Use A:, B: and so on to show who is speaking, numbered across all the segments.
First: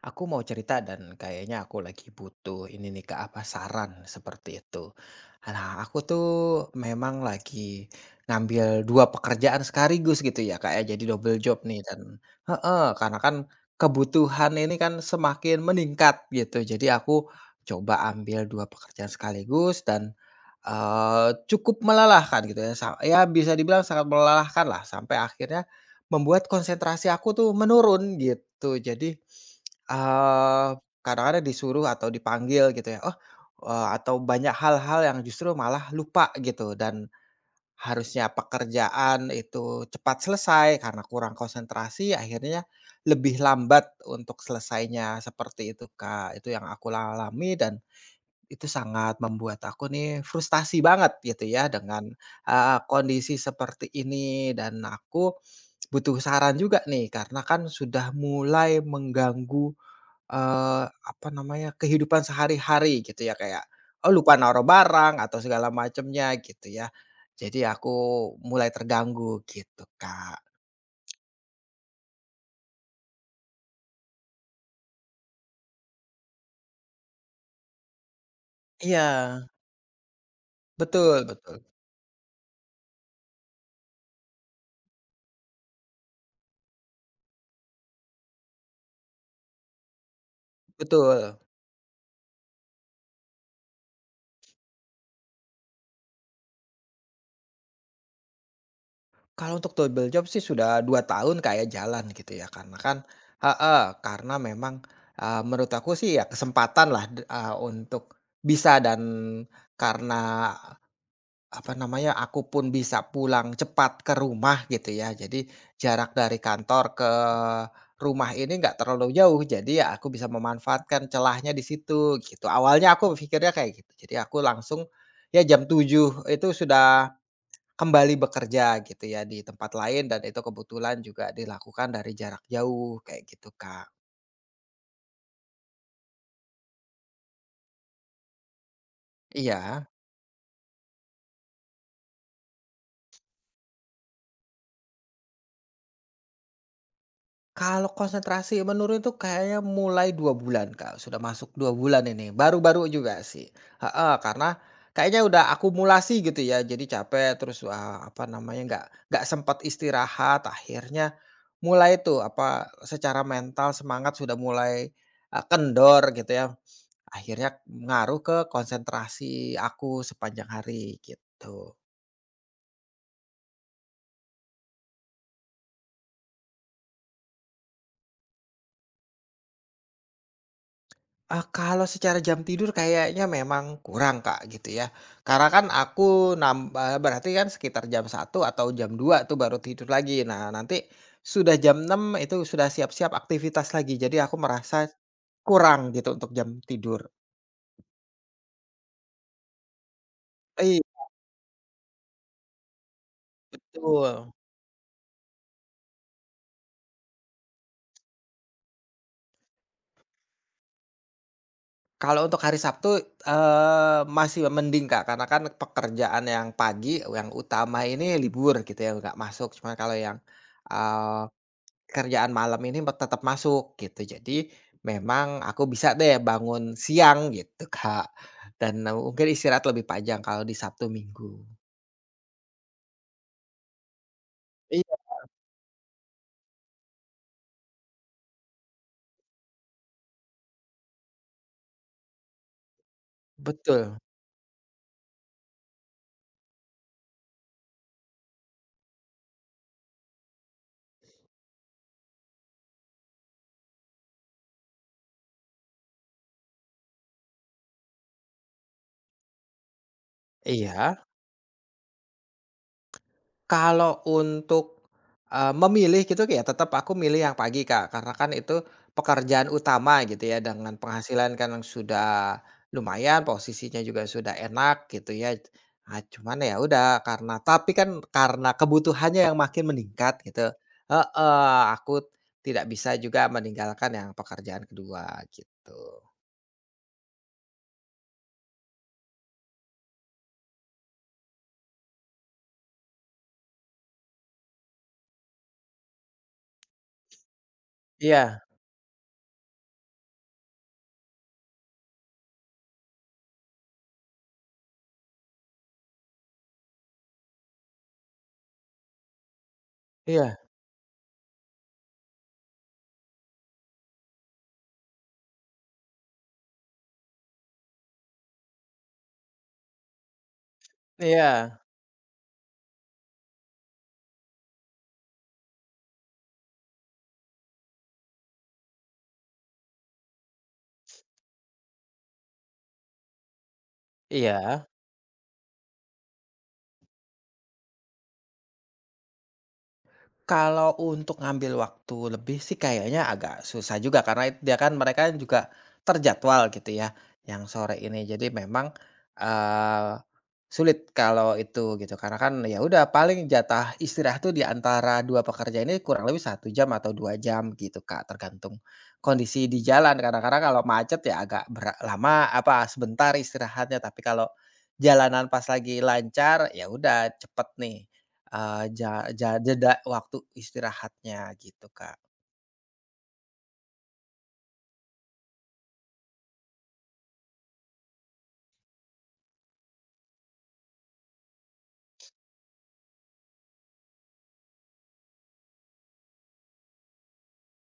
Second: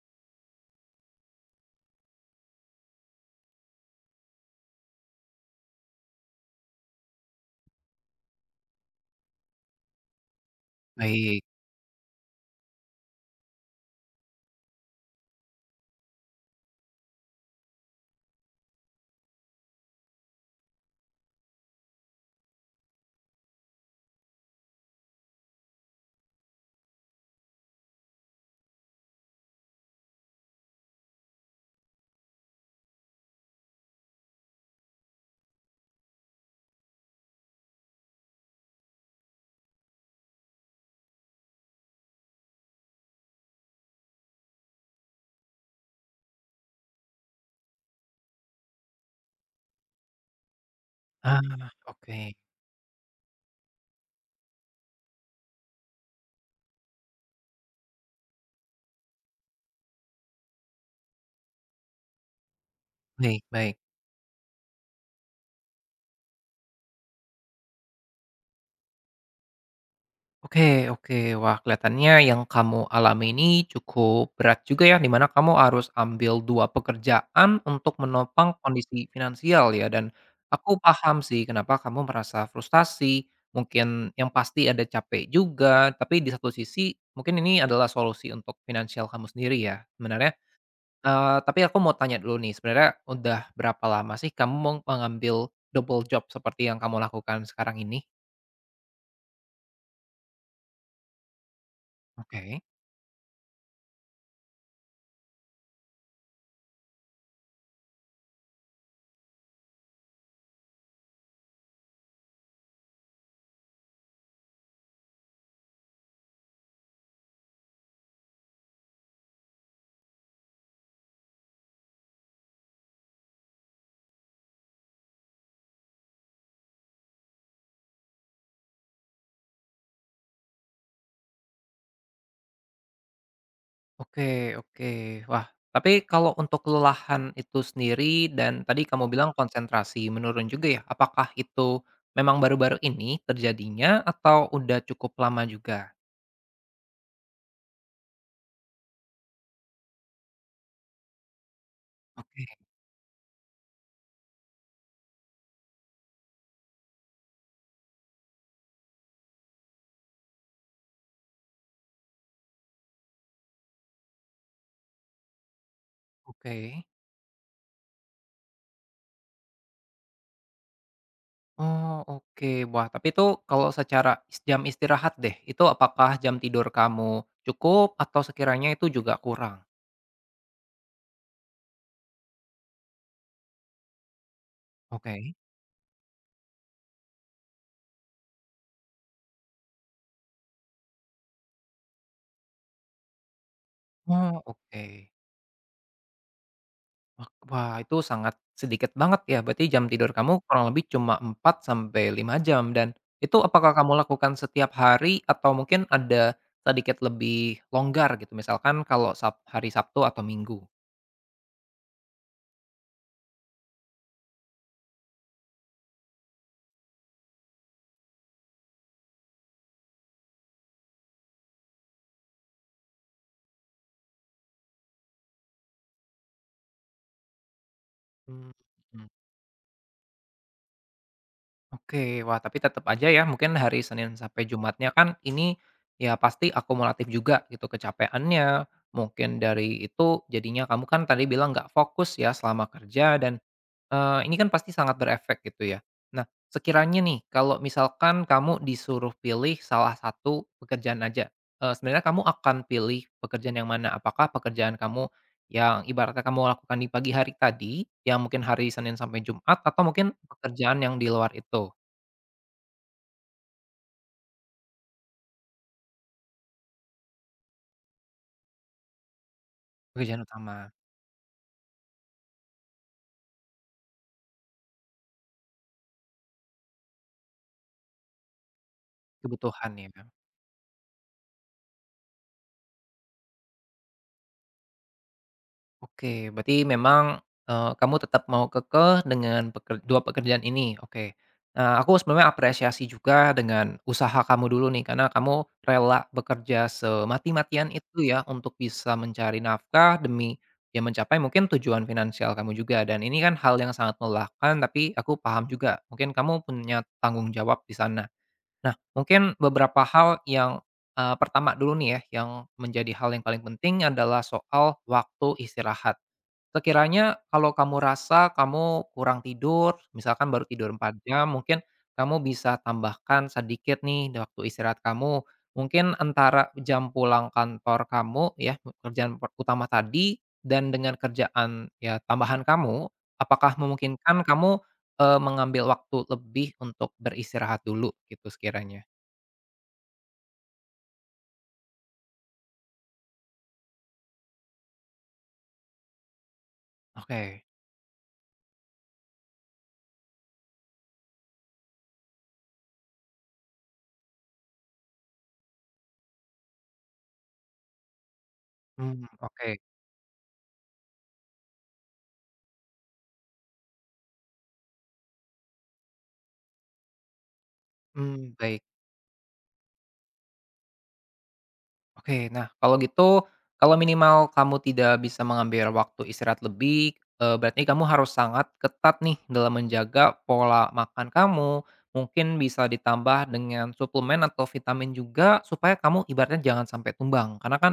A: Aku mau cerita dan kayaknya aku lagi butuh ini nih, Kak, apa saran seperti itu. Nah, aku tuh memang lagi ngambil 2 pekerjaan sekaligus gitu ya, kayak jadi double
B: Baik.
A: job nih dan heeh, karena kan kebutuhan ini kan semakin meningkat gitu. Jadi aku coba ambil 2 pekerjaan sekaligus dan cukup melelahkan gitu ya, ya bisa dibilang sangat melelahkan lah sampai akhirnya membuat konsentrasi aku tuh menurun gitu. Eee, Kadang-kadang disuruh atau dipanggil gitu ya, oh, atau banyak hal-hal yang justru malah lupa gitu dan harusnya pekerjaan itu cepat selesai, karena kurang konsentrasi akhirnya lebih lambat untuk selesainya seperti itu, Kak. Itu yang aku alami dan itu sangat membuat aku nih frustasi banget gitu ya
B: Ah,
A: dengan,
B: oke.
A: eee, kondisi seperti ini, dan aku butuh saran juga nih karena kan sudah mulai mengganggu apa namanya, kehidupan sehari-hari gitu ya
B: Baik
A: kayak,
B: baik.
A: oh, lupa naruh barang atau segala macamnya gitu ya. Jadi aku mulai terganggu gitu, Kak.
B: Oke oke. Wah, kelihatannya yang kamu alami ini cukup berat juga ya, di mana kamu harus ambil 2 pekerjaan untuk menopang kondisi
A: Iya,
B: finansial ya, dan aku paham
A: betul
B: sih
A: betul
B: kenapa kamu merasa frustasi, mungkin yang pasti ada capek juga, tapi di satu sisi mungkin ini adalah solusi untuk finansial kamu sendiri ya. Sebenarnya.
A: betul.
B: Tapi aku mau tanya dulu nih, sebenarnya udah berapa lama sih kamu mengambil double job seperti yang kamu lakukan sekarang ini?
A: Kalau untuk double job sih sudah 2 tahun kayak jalan gitu ya,
B: Oke.
A: karena kan heeh, karena memang, menurut aku sih ya kesempatan lah, untuk bisa dan karena apa namanya, aku pun bisa pulang cepat ke rumah gitu ya. Jadi jarak dari kantor ke rumah ini nggak terlalu jauh, jadi ya aku bisa memanfaatkan celahnya di situ gitu. Awalnya aku pikirnya kayak gitu. Jadi aku langsung ya jam 7 itu sudah kembali bekerja gitu ya di tempat lain, dan itu kebetulan juga dilakukan dari jarak jauh kayak gitu, Kak.
B: Oke oke. Wah, tapi kalau untuk kelelahan itu sendiri dan tadi kamu bilang
A: Iya.
B: konsentrasi menurun juga ya, apakah itu memang baru-baru ini terjadinya atau udah cukup lama juga?
A: Kalau konsentrasi menurun itu kayaknya mulai 2 bulan, Kak, sudah masuk 2 bulan ini,
B: Oke
A: baru-baru juga sih, heeh, karena kayaknya udah akumulasi gitu ya, jadi capek terus, apa namanya, nggak sempat istirahat, akhirnya mulai tuh, apa, secara mental semangat sudah mulai, kendor gitu ya,
B: oke.
A: akhirnya ngaruh ke konsentrasi aku sepanjang hari, gitu.
B: Oh, oke. Wah, tapi itu kalau secara jam istirahat deh, itu apakah jam tidur kamu cukup atau sekiranya itu juga kurang?
A: Eee, kalau secara jam tidur kayaknya memang kurang, Kak, gitu ya.
B: Oke.
A: Karena kan aku nambah berarti kan sekitar jam satu atau jam dua tuh baru tidur lagi. Nah, nanti sudah jam enam itu sudah siap-siap aktivitas lagi. Jadi aku
B: Oh, oke.
A: merasa kurang gitu untuk jam tidur.
B: Wah, itu sangat sedikit banget ya, berarti jam tidur kamu kurang
A: Iya,
B: lebih cuma 4 sampai 5 jam dan itu apakah kamu
A: betul.
B: lakukan setiap hari atau mungkin ada sedikit lebih longgar gitu, misalkan kalau hari Sabtu atau Minggu?
A: Kalau untuk hari Sabtu, masih mending, Kak, karena kan pekerjaan yang pagi, yang utama ini libur gitu ya, nggak masuk. Cuma kalau eh, kerjaan malam ini tetap masuk gitu. Jadi memang aku bisa deh bangun siang gitu, Kak,
B: Mmm,
A: dan
B: mhm.
A: mungkin istirahat lebih panjang kalau di Sabtu Minggu.
B: Oke, wah tapi tetap aja ya mungkin hari Senin sampai Jumatnya
A: Iya.
B: kan ini ya pasti akumulatif juga gitu kecapeannya, mungkin dari itu jadinya kamu kan tadi bilang nggak fokus ya selama kerja dan
A: Betul,
B: Ini kan pasti sangat berefek gitu ya. Nah, sekiranya nih kalau misalkan kamu disuruh pilih salah satu pekerjaan aja, sebenarnya kamu akan pilih pekerjaan yang mana? Apakah pekerjaan kamu yang ibaratnya kamu lakukan di pagi hari tadi, yang mungkin hari Senin sampai Jumat, atau mungkin pekerjaan yang
A: iya.
B: di luar itu,
A: Kalau untuk, memilih gitu ya tetap aku milih yang pagi, Kak, karena kan itu pekerjaan utama gitu
B: pekerjaan
A: ya,
B: utama,
A: dengan penghasilan kan yang sudah lumayan, posisinya juga sudah enak gitu ya. Ah, cuman ya udah karena tapi kan karena kebutuhannya yang makin
B: kebutuhan ya?
A: meningkat gitu heeh, aku tidak bisa juga meninggalkan yang pekerjaan kedua gitu.
B: Oke, berarti memang, kamu tetap mau kekeh dengan 2 pekerjaan ini, oke. Nah, aku sebenarnya apresiasi juga dengan usaha kamu dulu nih, karena kamu rela bekerja semati-matian itu ya,
A: Iya
B: untuk bisa mencari nafkah demi ya mencapai mungkin tujuan finansial kamu juga, dan ini kan hal yang sangat melelahkan, tapi aku paham juga, mungkin kamu punya tanggung jawab di sana. Nah, mungkin beberapa hal
A: iya
B: yang, pertama dulu nih ya, yang menjadi hal yang paling penting adalah soal waktu istirahat. Sekiranya kalau kamu rasa kamu kurang tidur, misalkan baru tidur 4 jam, mungkin
A: iya
B: kamu bisa tambahkan sedikit nih di waktu istirahat kamu. Mungkin antara jam pulang kantor kamu ya, kerjaan utama tadi dan dengan kerjaan ya tambahan kamu, apakah memungkinkan kamu,
A: iya.
B: mengambil waktu lebih untuk beristirahat dulu gitu sekiranya?
A: Kalau untuk ngambil waktu lebih sih kayaknya agak susah juga, karena dia kan mereka juga terjadwal gitu ya,
B: Oke,
A: yang sore ini. Jadi memang, eee, sulit kalau itu gitu, karena kan ya udah paling jatah istirahat tuh di antara 2 pekerja ini kurang lebih satu jam atau 2 jam gitu, Kak, tergantung
B: oke,
A: kondisi di jalan. Kadang-kadang kalau macet ya agak lama apa, sebentar istirahatnya, tapi kalau jalanan pas lagi lancar, ya udah cepet nih.
B: mmm, baik.
A: Eee, ja ja Jeda waktu istirahatnya gitu, Kak.
B: Oke, nah kalau gitu, kalau minimal kamu tidak bisa mengambil waktu istirahat lebih, berarti kamu harus sangat ketat nih dalam menjaga pola makan kamu, mungkin bisa ditambah dengan suplemen atau vitamin juga supaya kamu ibaratnya jangan sampai tumbang. Karena kan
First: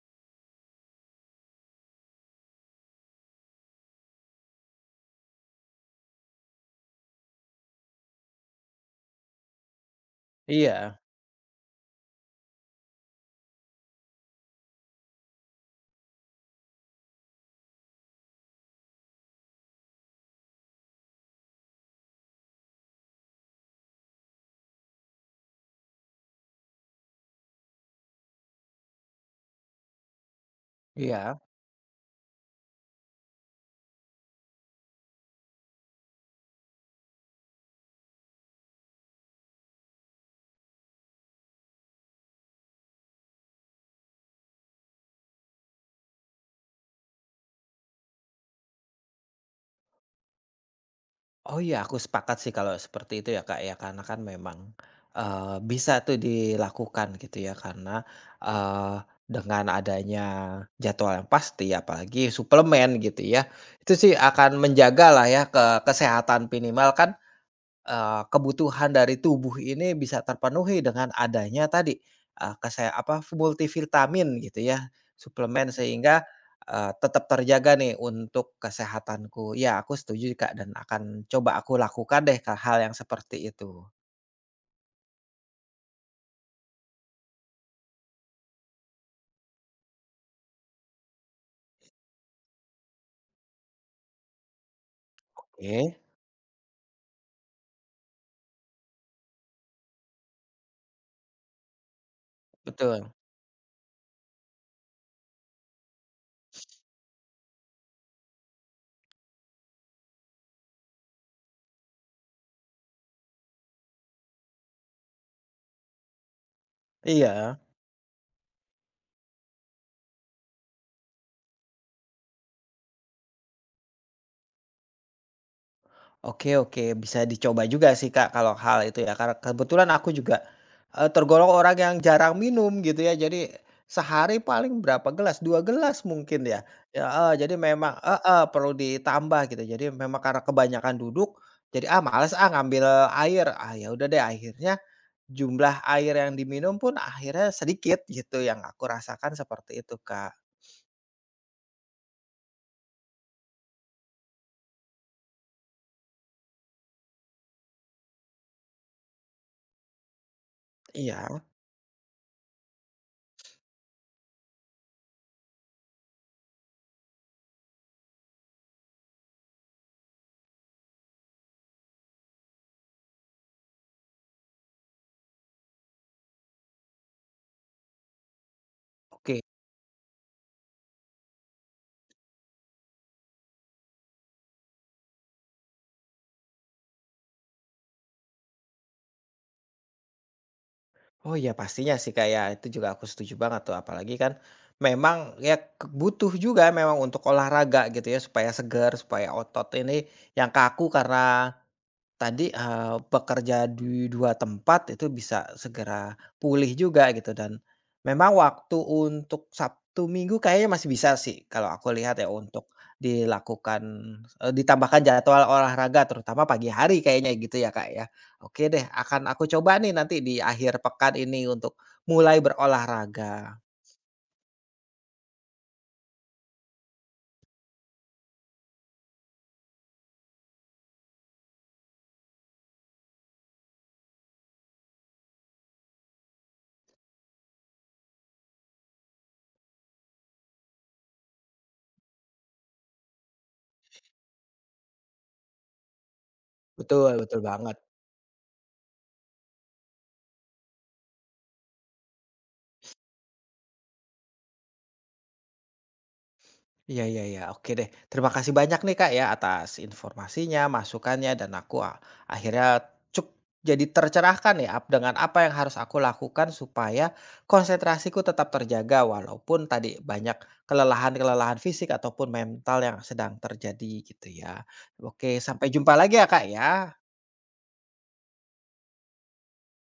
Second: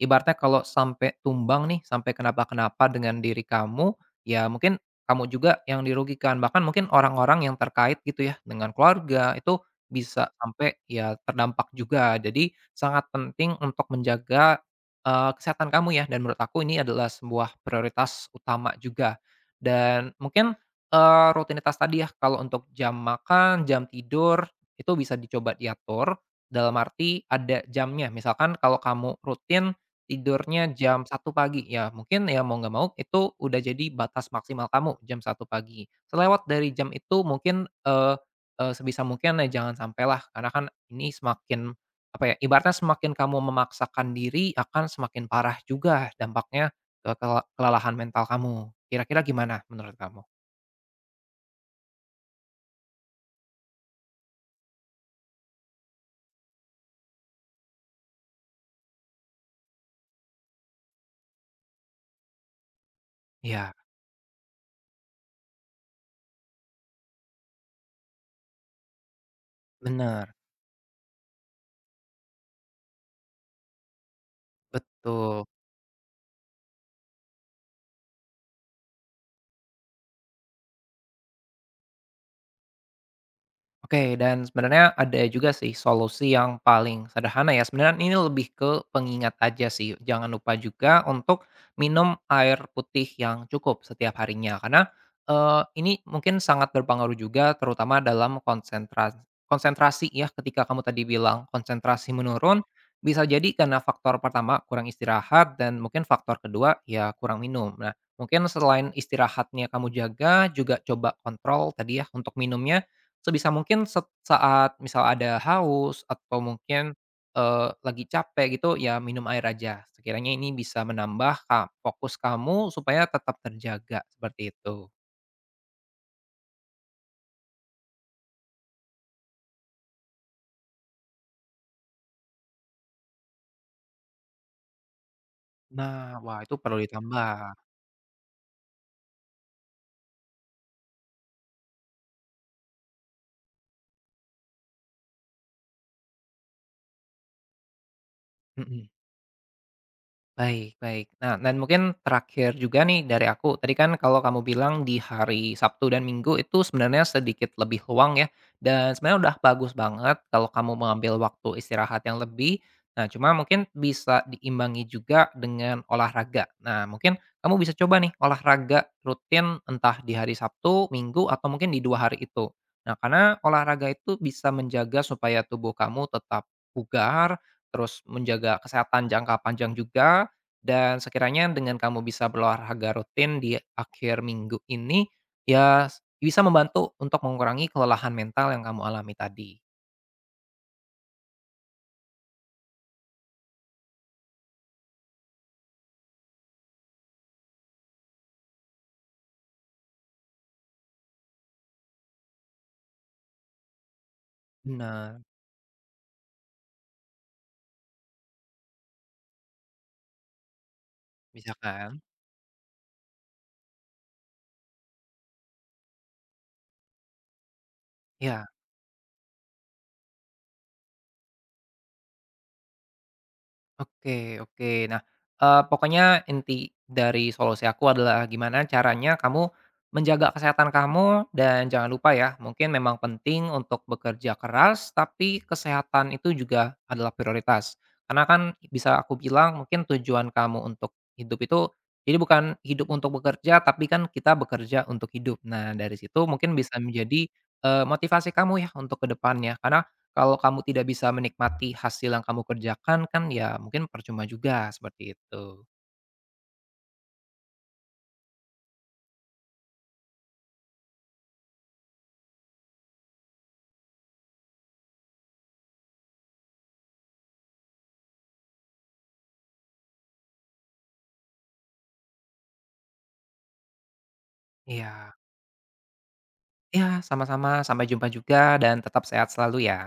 B: ibaratnya kalau sampai tumbang nih, sampai kenapa-kenapa dengan diri kamu, ya mungkin kamu juga yang dirugikan, bahkan mungkin orang-orang yang terkait gitu ya, dengan keluarga, itu bisa sampai
A: Iya,
B: ya terdampak juga. Jadi sangat penting untuk menjaga, kesehatan kamu ya, dan menurut aku ini adalah sebuah prioritas utama juga. Dan mungkin, rutinitas tadi ya, kalau untuk jam makan, jam tidur, itu bisa dicoba diatur, dalam arti ada jamnya. Misalkan kalau kamu rutin tidurnya jam satu
A: iya.
B: pagi, ya mungkin ya mau nggak mau itu udah jadi batas maksimal kamu, jam satu pagi. Selewat dari jam itu mungkin, eee eee, sebisa mungkin ya jangan sampailah, karena kan ini semakin apa ya, ibaratnya semakin kamu memaksakan diri akan semakin parah juga dampaknya ke kelelahan mental kamu. Kira-kira gimana menurut kamu?
A: Oh iya, aku sepakat sih kalau seperti itu ya, Kak, ya. Karena kan memang, bisa tuh dilakukan gitu ya karena, eee, dengan adanya jadwal yang pasti apalagi suplemen gitu ya,
B: Iya,
A: itu sih akan menjaga lah ya ke kesehatan minimal kan kebutuhan dari tubuh ini bisa
B: benar
A: terpenuhi dengan adanya tadi, eee, kese apa, multivitamin gitu ya,
B: betul.
A: suplemen sehingga, tetap terjaga nih untuk kesehatanku. Ya, aku setuju, Kak, dan akan coba aku lakukan deh, Kak, hal yang seperti itu.
B: Oke, dan sebenarnya ada juga sih solusi yang paling sederhana ya. Sebenarnya ini lebih ke pengingat aja sih. Jangan lupa juga untuk minum air putih yang cukup setiap harinya. Karena
A: Oke.
B: ini mungkin sangat berpengaruh juga terutama dalam konsentrasi konsentrasi ya ketika kamu tadi bilang konsentrasi menurun
A: Betul.
B: bisa jadi karena faktor pertama kurang istirahat dan mungkin faktor kedua ya kurang minum. Nah, mungkin selain istirahatnya kamu jaga juga coba kontrol tadi ya untuk minumnya. Sebisa mungkin saat misal ada haus atau mungkin,
A: Iya.
B: lagi capek gitu, ya minum air aja. Sekiranya ini bisa menambah fokus kamu supaya tetap terjaga, seperti itu.
A: Oke oke, bisa dicoba juga sih, Kak, kalau hal itu ya, karena kebetulan aku juga, tergolong orang yang jarang minum gitu ya, jadi sehari paling berapa gelas, 2
B: Nah,
A: gelas
B: wah
A: mungkin
B: itu
A: ya,
B: perlu
A: ya heeh,
B: ditambah.
A: jadi memang heeh, perlu ditambah gitu. Jadi memang karena kebanyakan duduk, jadi, "Ah, males ah ngambil air," ah, ya udah deh akhirnya jumlah air yang diminum pun akhirnya sedikit gitu yang aku
B: Mhm.
A: rasakan seperti itu, Kak.
B: Baik baik. Nah, dan mungkin terakhir juga nih dari aku, tadi kan kalau kamu bilang di hari Sabtu dan Minggu itu sebenarnya sedikit lebih luang ya, dan sebenarnya udah bagus banget kalau kamu mengambil
A: Iya,
B: waktu istirahat yang lebih. Nah, cuma mungkin bisa diimbangi juga dengan olahraga. Nah, mungkin kamu bisa coba nih olahraga rutin entah di hari Sabtu, Minggu, atau mungkin di dua hari itu. Nah, karena olahraga itu bisa menjaga supaya tubuh kamu tetap bugar, terus menjaga kesehatan jangka
A: oke.
B: panjang juga, dan sekiranya dengan kamu bisa berolahraga rutin di akhir minggu ini, ya bisa membantu untuk mengurangi kelelahan mental yang kamu alami tadi.
A: Oh iya pastinya sih, Kak, ya, itu juga aku setuju banget tuh, apalagi kan memang ya ke butuh juga memang untuk olahraga gitu ya supaya segar, supaya otot ini yang kaku karena tadi, bekerja di 2 tempat itu
B: Benar,
A: bisa segera pulih juga gitu, dan memang waktu untuk Sabtu Minggu kayaknya masih bisa sih
B: bisa
A: kalau aku
B: kan?
A: lihat ya untuk dilakukan, ditambahkan jadwal olahraga terutama pagi hari kayaknya gitu ya, Kak, ya.
B: Ya.
A: Oke deh akan aku coba nih nanti di akhir pekan ini untuk mulai berolahraga.
B: Oke oke. Nah, pokoknya inti dari solusi aku adalah gimana caranya kamu menjaga kesehatan kamu dan jangan lupa ya, mungkin memang penting untuk bekerja keras, tapi kesehatan itu juga adalah prioritas. Karena kan bisa aku bilang mungkin tujuan kamu untuk hidup itu jadi bukan hidup untuk bekerja, tapi kan kita bekerja untuk hidup. Nah, dari situ mungkin bisa
A: Betul
B: menjadi,
A: betul banget.
B: motivasi kamu ya untuk kedepannya. Karena kalau kamu tidak bisa menikmati hasil yang kamu kerjakan kan ya mungkin percuma juga, seperti itu.
A: Iya iya iya, oke deh. Terima kasih banyak nih, Kak, ya, atas informasinya, masukannya, dan aku akhirnya cuk jadi tercerahkan ya dengan apa yang harus aku lakukan supaya konsentrasiku tetap terjaga, walaupun tadi banyak kelelahan-kelelahan fisik ataupun mental yang sedang terjadi gitu ya.
B: Iya.
A: Oke, sampai jumpa lagi ya, Kak, ya.
B: Iya, sama-sama, sampai jumpa juga dan tetap sehat selalu ya.